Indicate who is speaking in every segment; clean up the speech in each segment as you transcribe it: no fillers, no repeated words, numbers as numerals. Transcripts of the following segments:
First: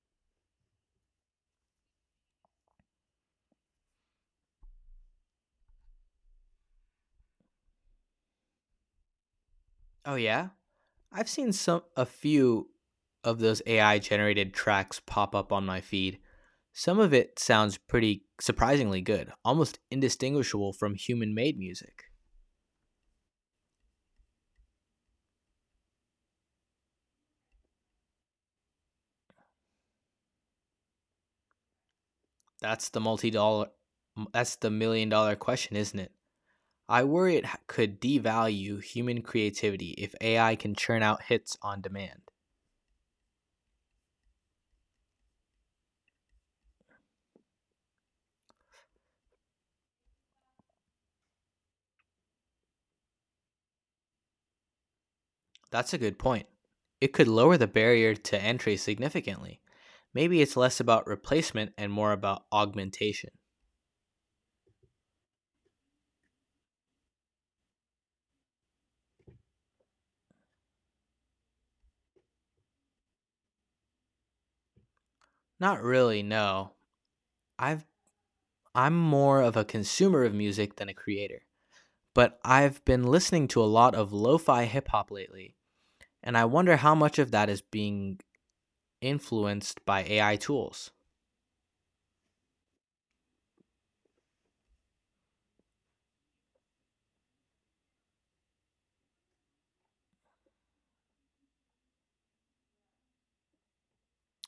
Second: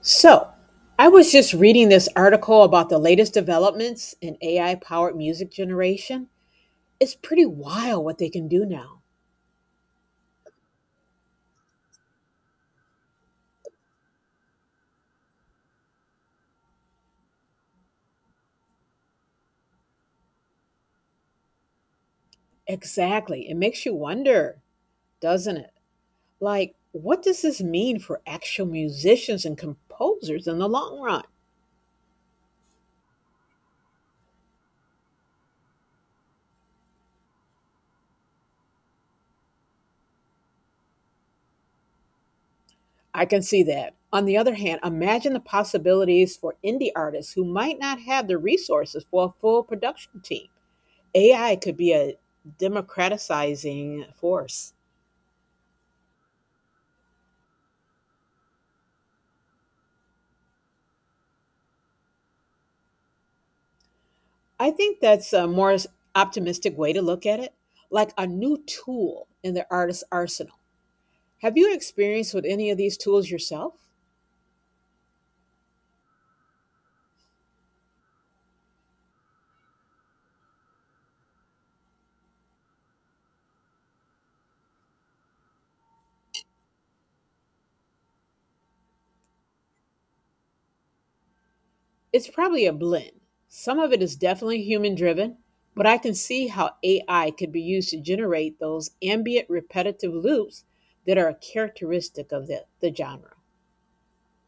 Speaker 1: So, I was just reading this article about the latest developments in AI powered music generation. It's pretty wild what they can do now.
Speaker 2: Oh yeah? I've seen some a few of those AI generated tracks pop up on my feed. Some of it sounds pretty surprisingly good, almost indistinguishable from human-made music.
Speaker 1: Exactly. It makes you wonder, doesn't it? Like, what does this mean for actual musicians and composers in the long run?
Speaker 2: That's the multi-dollar that's the million dollar question, isn't it? I worry it could devalue human creativity if AI can churn out hits on demand.
Speaker 1: I can see that. On the other hand, imagine the possibilities for indie artists who might not have the resources for a full production team. AI could be a democratizing force.
Speaker 2: That's a good point. It could lower the barrier to entry significantly. Maybe it's less about replacement and more about augmentation.
Speaker 1: I think that's a more optimistic way to look at it, like a new tool in the artist's arsenal. Have you experienced with any of these tools yourself?
Speaker 2: Not really, no. I've I'm more of a consumer of music than a creator, but I've been listening to a lot of lo-fi hip hop lately, and I wonder how much of that is being influenced by AI tools.
Speaker 1: It's probably a blend. Some of it is definitely human driven, but I can see how AI could be used to generate those ambient repetitive loops that are characteristic of the genre.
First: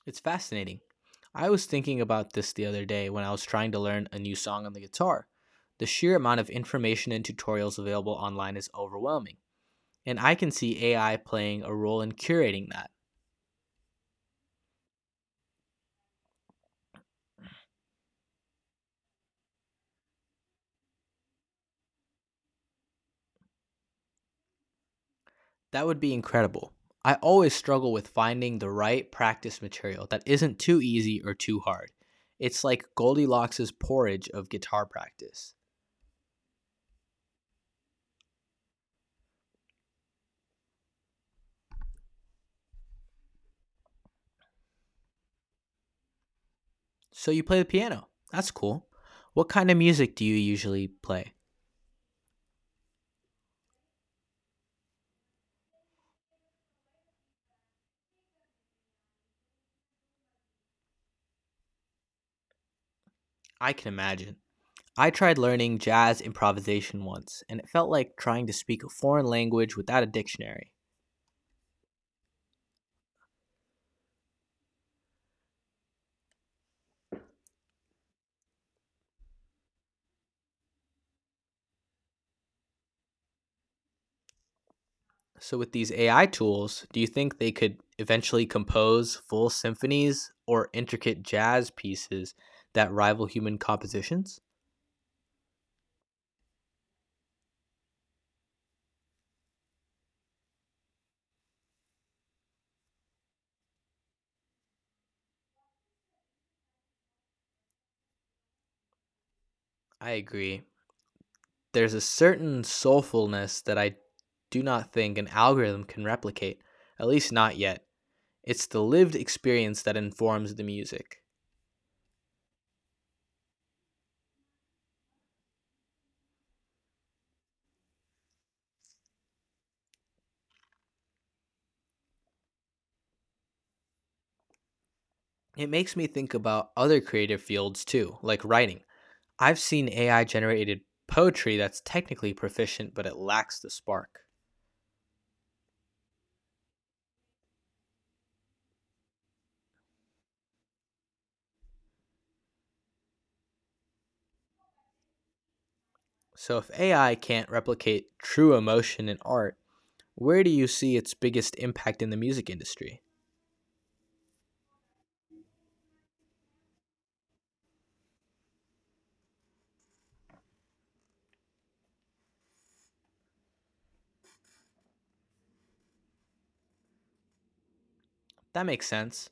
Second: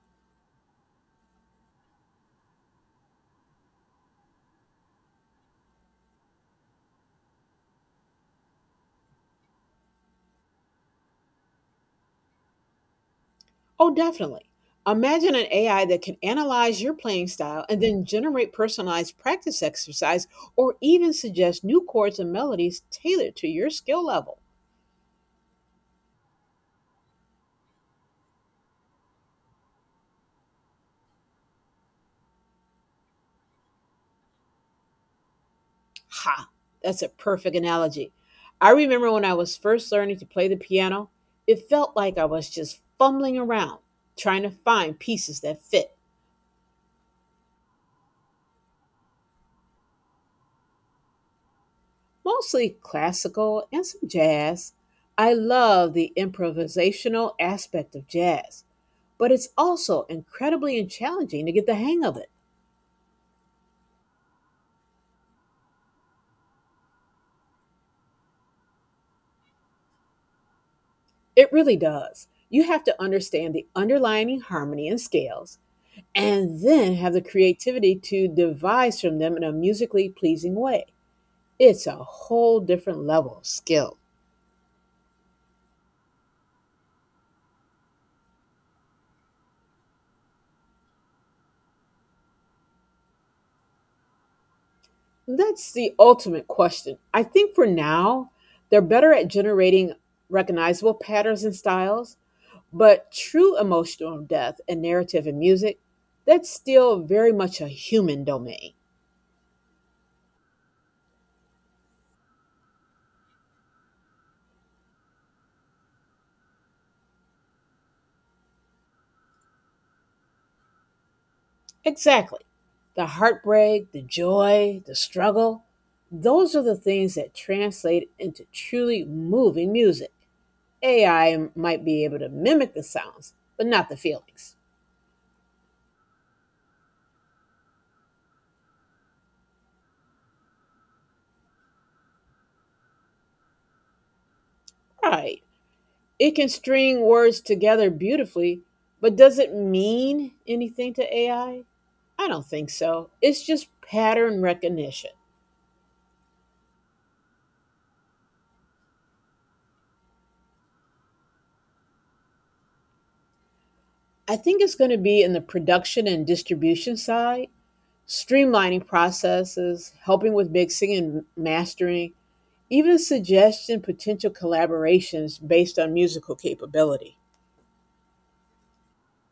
Speaker 2: It's fascinating. I was thinking about this the other day when I was trying to learn a new song on the guitar. The sheer amount of information and tutorials available online is overwhelming, and I can see AI playing a role in curating that.
Speaker 1: Oh, definitely. Imagine an AI that can analyze your playing style and then generate personalized practice exercise or even suggest new chords and melodies tailored to your skill level.
Speaker 2: That would be incredible. I always struggle with finding the right practice material that isn't too easy or too hard. It's like Goldilocks' porridge of guitar practice.
Speaker 1: Ha, that's a perfect analogy. I remember when I was first learning to play the piano, it felt like I was just fumbling around trying to find pieces that fit,
Speaker 2: So you play the piano. That's cool. What kind of music do you usually play?
Speaker 1: mostly classical and some jazz. I love the improvisational aspect of jazz but it's also incredibly challenging to get the hang of it.
Speaker 2: I can imagine. I tried learning jazz improvisation once, and it felt like trying to speak a foreign language without a dictionary.
Speaker 1: It really does. You have to understand the underlying harmony and scales and then have the creativity to devise from them in a musically pleasing way. It's a whole different level of skill.
Speaker 2: So, with these AI tools, do you think they could eventually compose full symphonies or intricate jazz pieces that rival human compositions?
Speaker 1: That's the ultimate question. I think for now, they're better at generating recognizable patterns and styles, but true emotional depth and narrative in music, that's still very much a human domain.
Speaker 2: I agree. There's a certain soulfulness that I do not think an algorithm can replicate, at least not yet. It's the lived experience that informs the music.
Speaker 1: Exactly. The heartbreak, the joy, the struggle, those are the things that translate into truly moving music. AI might be able to mimic the sounds, but not the feelings.
Speaker 2: It makes me think about other creative fields too, like writing. I've seen AI generated poetry that's technically proficient, but it lacks the spark.
Speaker 1: Right. It can string words together beautifully, but does it mean anything to AI? I don't think so. It's just pattern recognition.
Speaker 2: So, if AI can't replicate true emotion in art, where do you see its biggest impact in the music industry?
Speaker 1: I think it's going to be in the production and distribution side streamlining processes, helping with mixing and mastering, even suggesting potential collaborations based on musical capability.
Speaker 2: That makes sense.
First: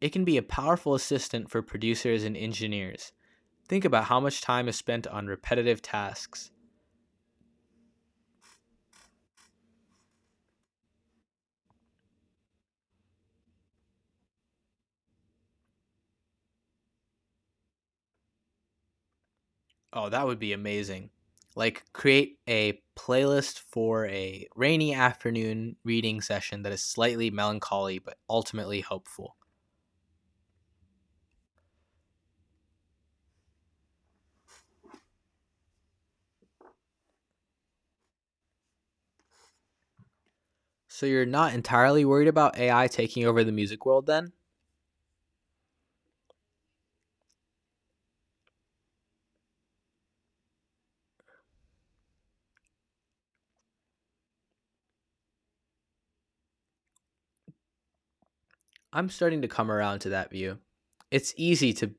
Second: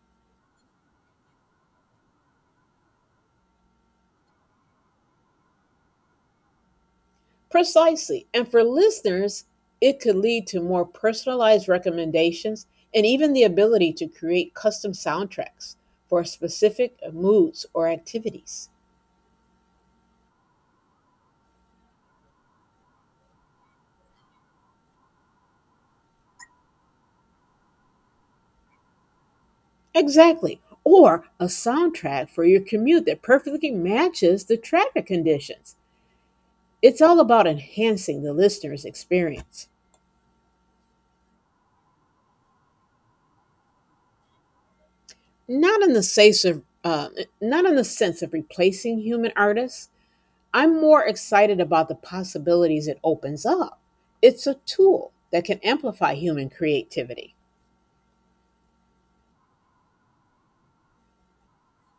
Speaker 2: It can be a powerful assistant for producers and engineers. Think about how much time is spent on repetitive tasks.
Speaker 1: Precisely. And for listeners, it could lead to more personalized recommendations and even the ability to create custom soundtracks for specific moods or activities.
Speaker 2: Oh, that would be amazing. Like, create a playlist for a rainy afternoon reading session that is slightly melancholy but ultimately hopeful.
Speaker 1: Exactly. Or a soundtrack for your commute that perfectly matches the traffic conditions. It's all about enhancing the listener's experience.
Speaker 2: So, you're not entirely worried about AI taking over the music world then?
Speaker 1: Not in the sense of Not in the sense of replacing human artists. I'm more excited about the possibilities it opens up. It's a tool that can amplify human creativity.
Speaker 2: I'm starting to come around to that view. It's easy to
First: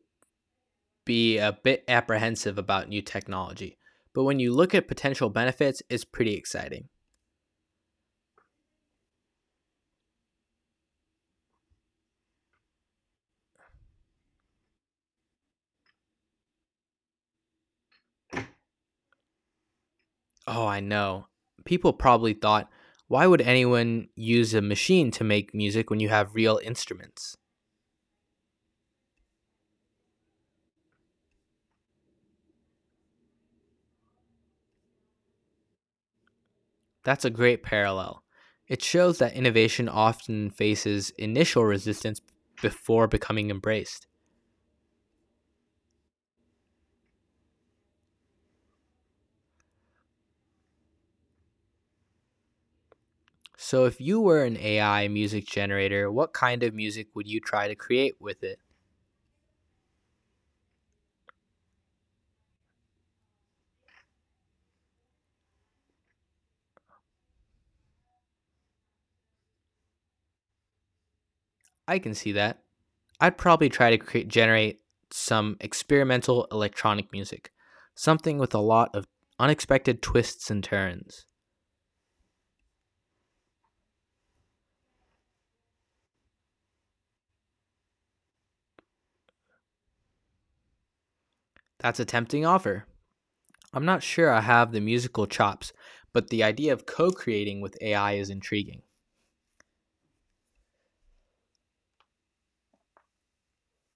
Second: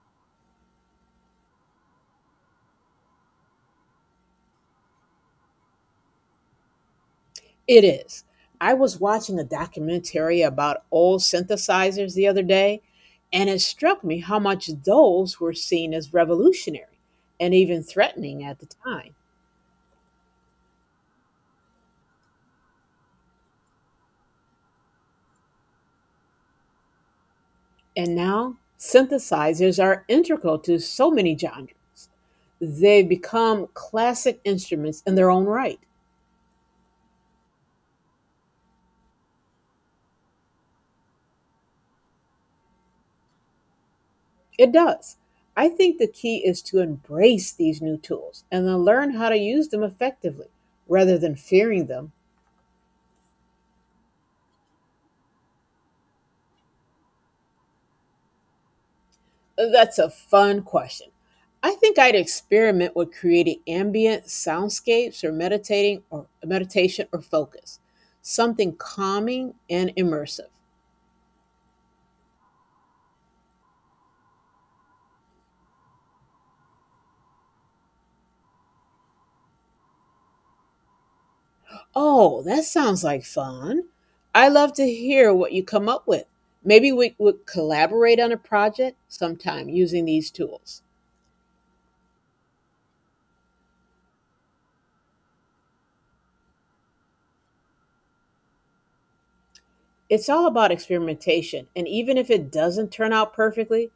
Speaker 2: be a bit apprehensive about new technology, but when you look at potential benefits, it's pretty exciting.
Speaker 1: It is. I was watching a documentary about old synthesizers the other day, and it struck me how much those were seen as revolutionary and even threatening at the time.
Speaker 2: Oh, I know. People probably thought, why would anyone use a machine to make music when you have real instruments?
Speaker 1: And now synthesizers are integral to so many genres. They become classic instruments in their own right.
Speaker 2: That's a great parallel. It shows that innovation often faces initial resistance before becoming embraced.
Speaker 1: It does. I think the key is to embrace these new tools and then learn how to use them effectively rather than fearing them.
Speaker 2: So, if you were an AI music generator, what kind of music would you try to create with it?
Speaker 1: That's a fun question. I think I'd experiment with creating ambient soundscapes or meditating or meditation or focus, something calming and immersive.
Speaker 2: I can see that. I'd probably try to generate some experimental electronic music, something with a lot of unexpected twists and turns.
Speaker 1: Oh, that sounds like fun. I love to hear what you come up with. Maybe we would collaborate on a project sometime using these tools.
Speaker 2: That's a tempting offer. I'm not sure I have the musical chops, but the idea of co creating with AI is intriguing.
Speaker 1: It's all about experimentation, and even if it doesn't turn out perfectly,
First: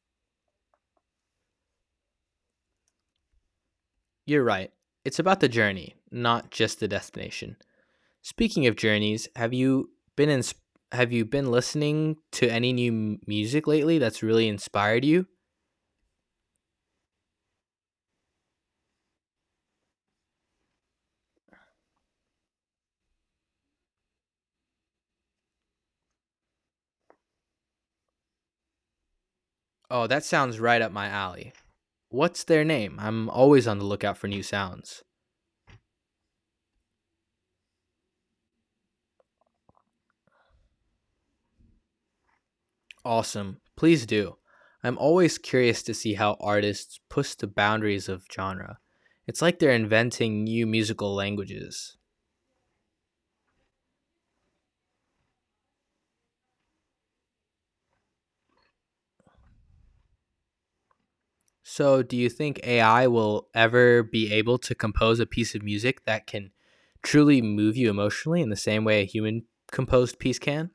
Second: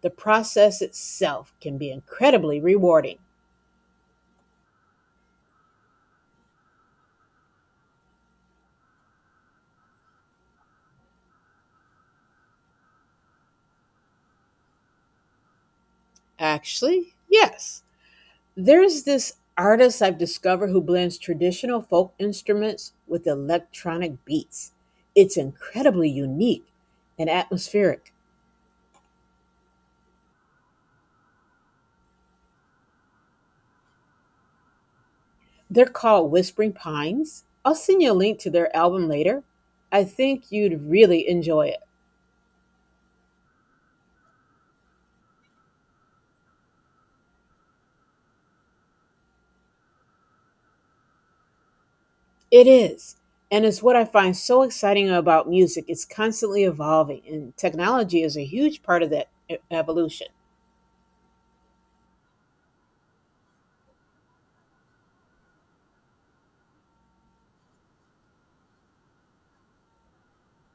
Speaker 1: the process itself can be incredibly rewarding.
Speaker 2: You're right. It's about the journey, not just the destination. Speaking of journeys, been in, have you been listening to any new music lately that's really inspired you?
Speaker 1: Actually, yes. There's this artist I've discovered who blends traditional folk instruments with electronic beats. It's incredibly unique and atmospheric.
Speaker 2: Oh, that sounds right up my alley. What's their name? I'm always on the lookout for new sounds.
Speaker 1: They're called Whispering Pines. I'll send you a link to their album later. I think you'd really enjoy it.
Speaker 2: Awesome. Please do. I'm always curious to see how artists push the boundaries of genre. It's like they're inventing new musical languages.
Speaker 1: It is. And it's what I find so exciting about music. It's constantly evolving, and technology is a huge part of that evolution.
Speaker 2: So, do you think AI will ever be able to compose a piece of music that can truly move you emotionally in the same way a human composed piece can?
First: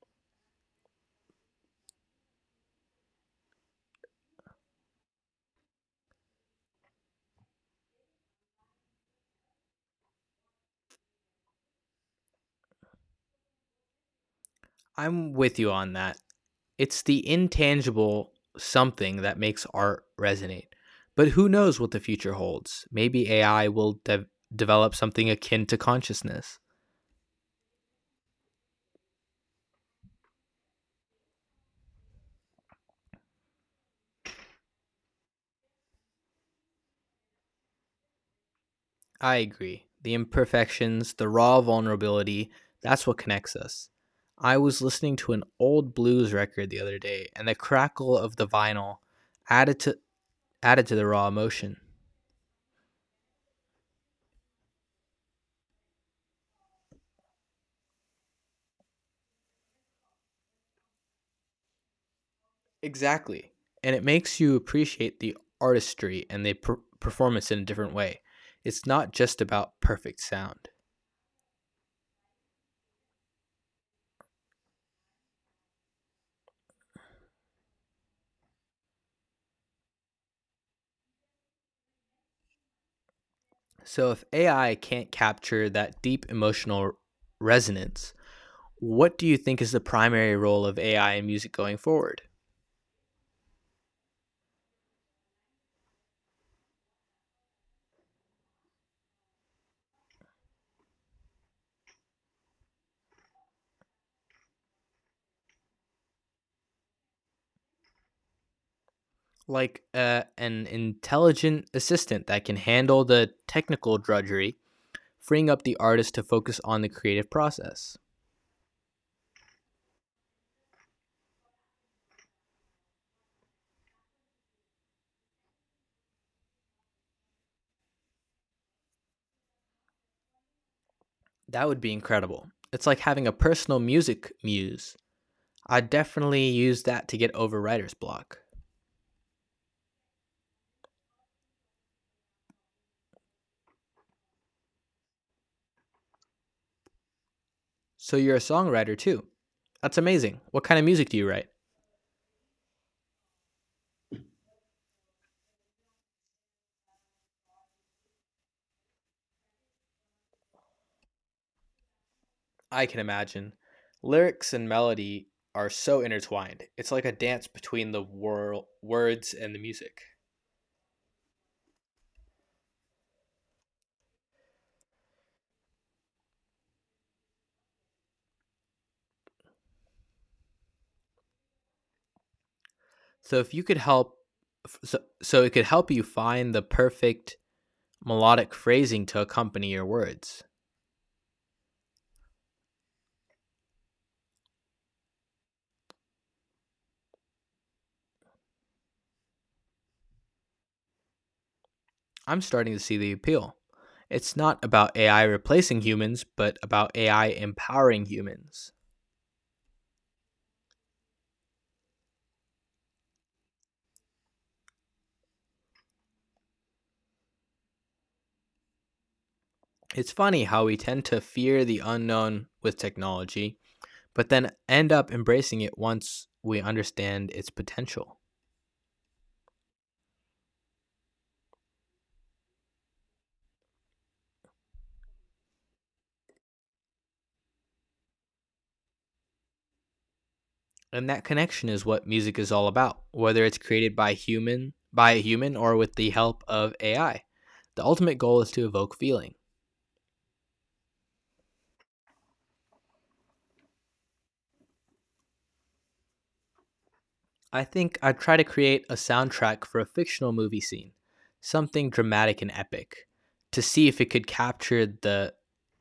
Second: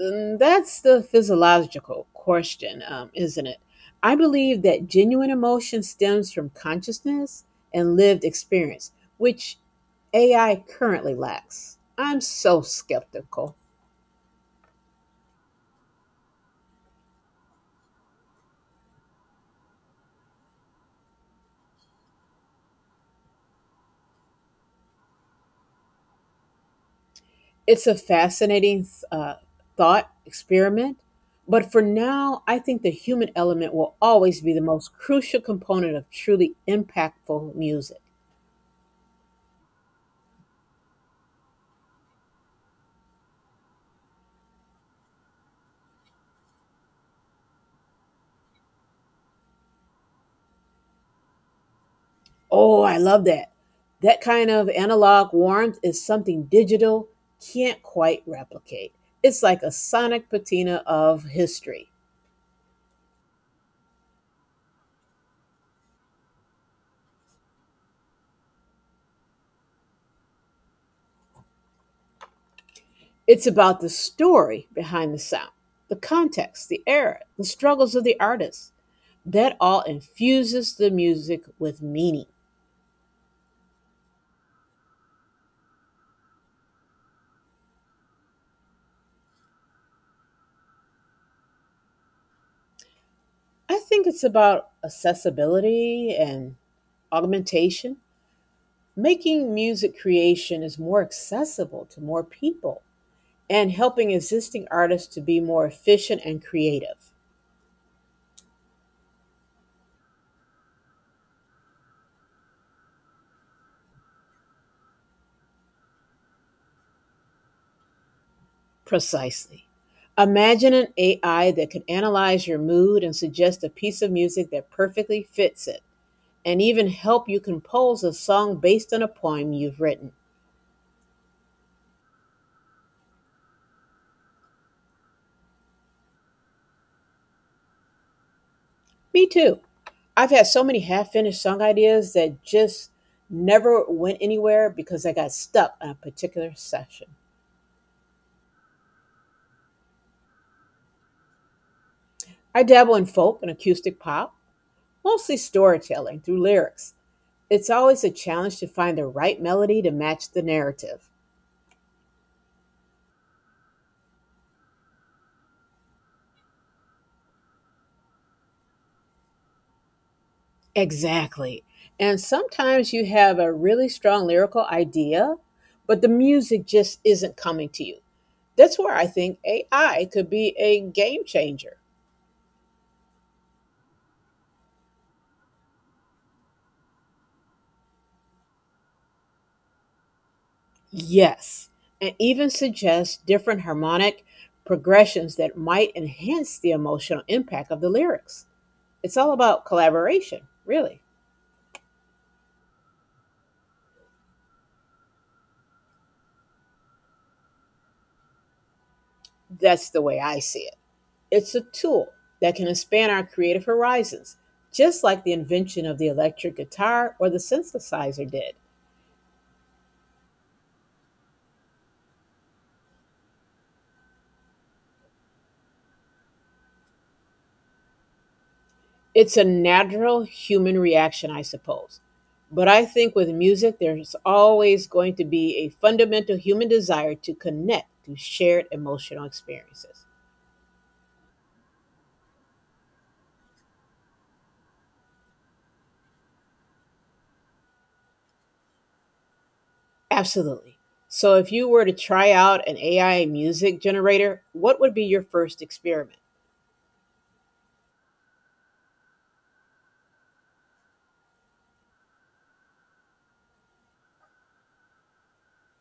Speaker 1: Mm, that's the physiological question, isn't it? I believe that genuine emotion stems from consciousness and lived experience, which AI currently lacks. I'm so skeptical.
Speaker 2: I'm with you on that. It's the intangible something that makes art resonate. But who knows what the future holds? Maybe AI will develop something akin to consciousness.
Speaker 1: It's a fascinating thought experiment, but for now, I think the human element will always be the most crucial component of truly impactful music.
Speaker 2: I agree. The imperfections, the raw vulnerability, that's what connects us. I was listening to an old blues record the other day, and the crackle of the vinyl added to added to the raw emotion.
Speaker 1: Oh, I love that. That kind of analog warmth is something digital can't quite replicate. It's like a sonic patina of history.
Speaker 2: Exactly. And it makes you appreciate the artistry and the performance in a different way. It's not just about perfect sound.
Speaker 1: It's about the story behind the sound, the context, the era, the struggles of the artist. That all infuses the music with meaning.
Speaker 2: So if AI can't capture that deep emotional resonance, what do you think is the primary role of AI in music going forward?
Speaker 1: I think it's about accessibility and augmentation. Making music creation is more accessible to more people and helping existing artists to be more efficient and creative.
Speaker 2: Like an intelligent assistant that can handle the technical drudgery, freeing up the artist to focus on the creative process.
Speaker 1: Precisely. Imagine an AI that could analyze your mood and suggest a piece of music that perfectly fits it, and even help you compose a song based on a poem you've written.
Speaker 2: That would be incredible. It's like having a personal music muse. I definitely use that to get over writer's block.
Speaker 1: Me too. I've had so many half finished song ideas that just never went anywhere because I got stuck on a particular session.
Speaker 2: So you're a songwriter too. That's amazing. What kind of music do you write?
Speaker 1: I dabble in folk and acoustic pop, mostly storytelling through lyrics. It's always a challenge to find the right melody to match the narrative.
Speaker 2: I can imagine. Lyrics and melody are so intertwined. It's like a dance between the words and the music.
Speaker 1: Exactly. And sometimes you have a really strong lyrical idea, but the music just isn't coming to you. That's where I think AI could be a game changer.
Speaker 2: So if you could help, so, so it could help you find the perfect melodic phrasing to accompany your words.
Speaker 1: Yes, and even suggest different harmonic progressions that might enhance the emotional impact of the lyrics. It's all about collaboration, really.
Speaker 2: I'm starting to see the appeal. It's not about AI replacing humans, but about AI empowering humans.
Speaker 1: That's the way I see it. It's a tool that can expand our creative horizons, just like the invention of the electric guitar or the synthesizer did.
Speaker 2: It's funny how we tend to fear the unknown with technology, but then end up embracing it once we understand its potential.
Speaker 1: It's a natural human reaction, I suppose. But I think with music, there's always going to be a fundamental human desire to connect through shared emotional experiences.
Speaker 2: And that connection is what music is all about, whether it's by a human or with the help of AI. The ultimate goal is to evoke feeling.
Speaker 1: Absolutely. So, if you were to try out an AI music generator, what would be your first experiment?
Speaker 2: I think I'd try to create a soundtrack for a fictional movie scene, something dramatic and epic, to see if it could capture the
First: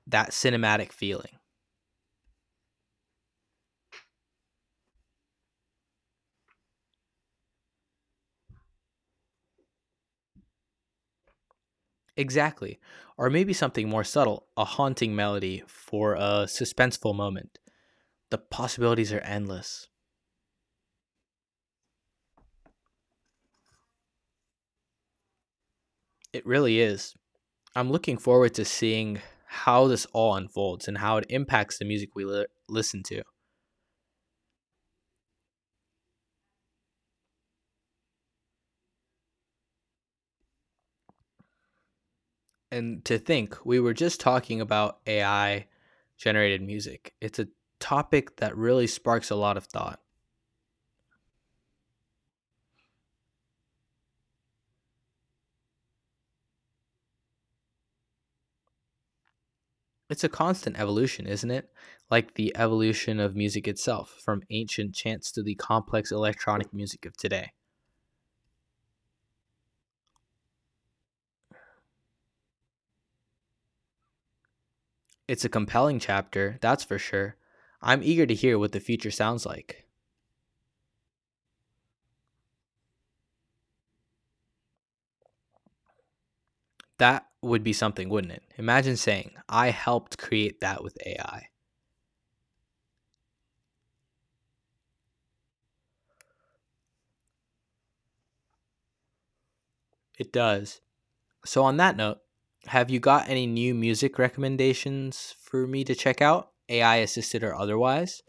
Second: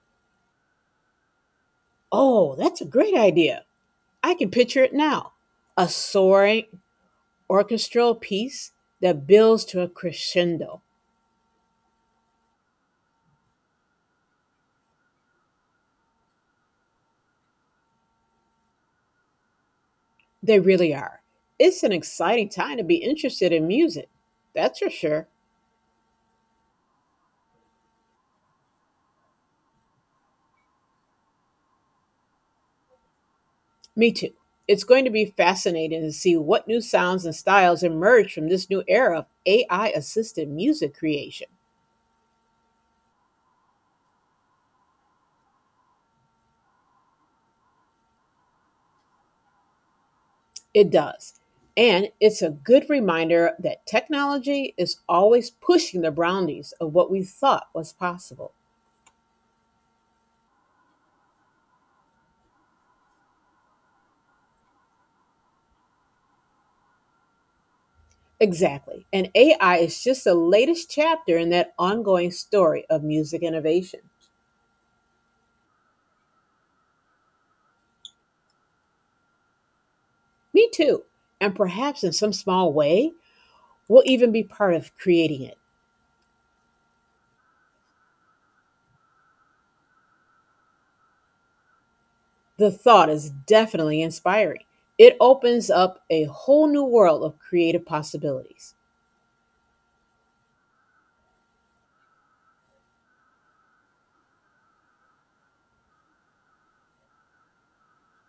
Speaker 2: that cinematic feeling.
Speaker 1: Oh, that's a great idea. I can picture it now. A soaring orchestral piece that builds to a crescendo.
Speaker 2: Exactly. Or maybe something more subtle, a haunting melody for a suspenseful moment. The possibilities are endless.
Speaker 1: They really are. It's an exciting time to be interested in music. That's for sure.
Speaker 2: It really is. I'm looking forward to seeing how this all unfolds and how it impacts the music we listen to.
Speaker 1: Me too. It's going to be fascinating to see what new sounds and styles emerge from this new era of AI assisted music creation.
Speaker 2: And to think, we were just talking about AI generated music. It's a topic that really sparks a lot of thought.
Speaker 1: It does. And it's a good reminder that technology is always pushing the boundaries of what we thought was possible.
Speaker 2: It's a constant evolution, isn't it? Like the evolution of music itself, from ancient chants to the complex electronic music of today.
Speaker 1: Exactly. And AI is just the latest chapter in that ongoing story of music innovation.
Speaker 2: It's a compelling chapter, that's for sure. I'm eager to hear what the future sounds like.
Speaker 1: Me too. And perhaps in some small way, we'll even be part of creating it.
Speaker 2: That would be something, wouldn't it? Imagine saying, I helped create that with AI.
Speaker 1: The thought is definitely inspiring. It opens up a whole new world of creative possibilities.
Speaker 2: It does. So, on that note, have you got any new music recommendations for me to check out, AI assisted or otherwise?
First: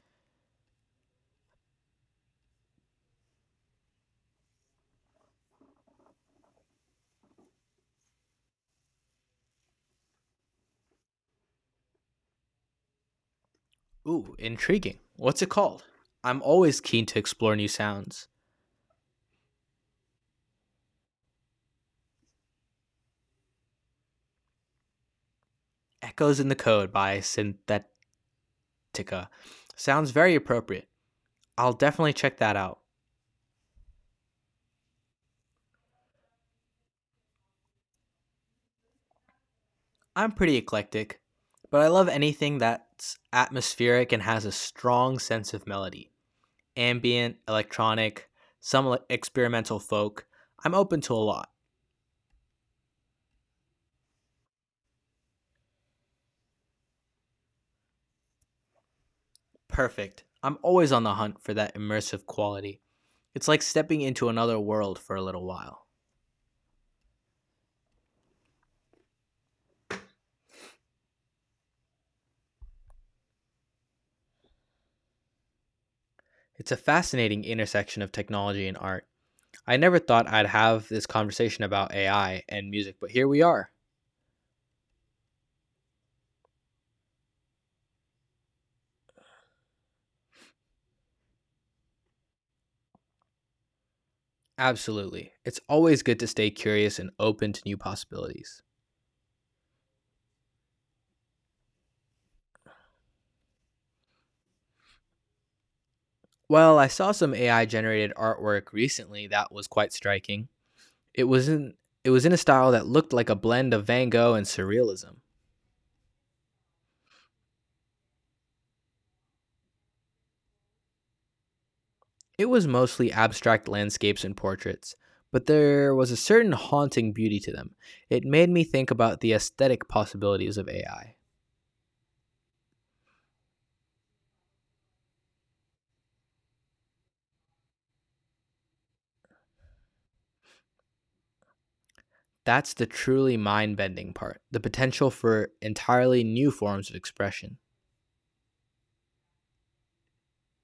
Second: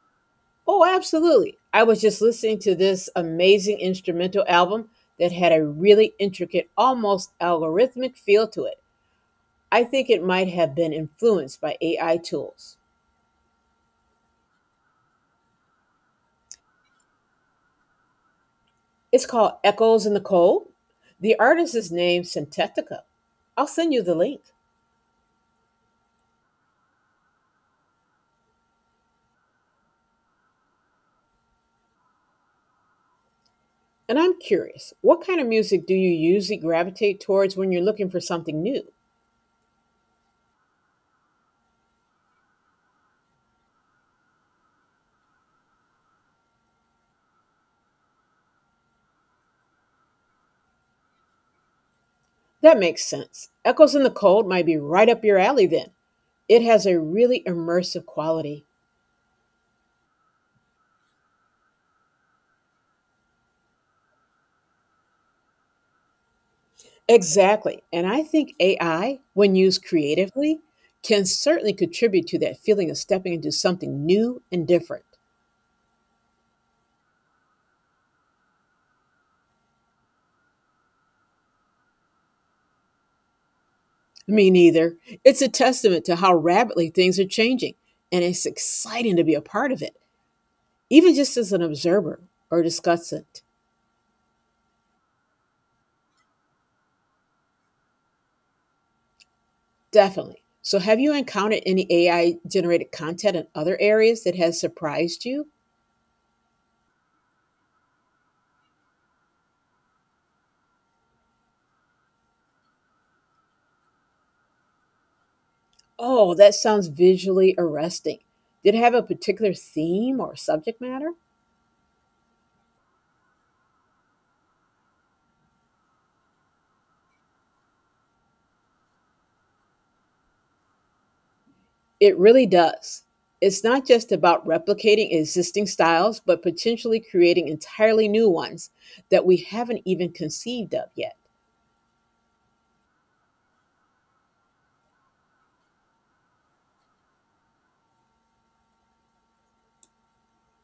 Speaker 1: Oh, absolutely. I was just listening to this amazing instrumental album that had a really intricate, almost algorithmic feel to it. I think it might have been influenced by AI tools.
Speaker 2: Ooh, intriguing. What's it called? I'm always keen to explore new sounds.
Speaker 1: It's called Echoes in the Cold. The artist is named Syntetica. I'll send you the link.
Speaker 2: Echoes in the Code by Synthetica. Sounds very appropriate. I'll definitely check that out.
Speaker 1: And I'm curious, what kind of music do you usually gravitate towards when you're looking for something new?
Speaker 2: I'm pretty eclectic, but I love anything that's atmospheric and has a strong sense of melody. Ambient, electronic, some like, experimental folk. I'm open to a lot.
Speaker 1: That makes sense. Echoes in the Cold might be right up your alley then. It has a really immersive quality.
Speaker 2: Perfect. I'm always on the hunt for that immersive quality. It's like stepping into another world for a little while.
Speaker 1: Exactly. And I think AI, when used creatively, can certainly contribute to that feeling of stepping into something new and different.
Speaker 2: It's a fascinating intersection of technology and art. I never thought I'd have this conversation about AI and music, but here we are.
Speaker 1: Me neither. It's a testament to how rapidly things are changing, and it's exciting to be a part of it, even just as an observer or discussant.
Speaker 2: Absolutely. It's always good to stay curious and open to new possibilities.
Speaker 1: Definitely. So, have you encountered any AI generated content in other areas that has surprised you?
Speaker 2: Well, I saw some AI generated artwork recently that was quite striking. It was in it was in a style that looked like a blend of Van Gogh and surrealism.
Speaker 1: Oh, that sounds visually arresting. Did it have a particular theme or subject matter?
Speaker 2: It was mostly abstract landscapes and portraits, but there was a certain haunting beauty to them. It made me think about the aesthetic possibilities of AI.
Speaker 1: It really does. It's not just about replicating existing styles, but potentially creating entirely new ones that we haven't even conceived of yet.
Speaker 2: That's the truly mind bending part, the potential for entirely new forms of expression.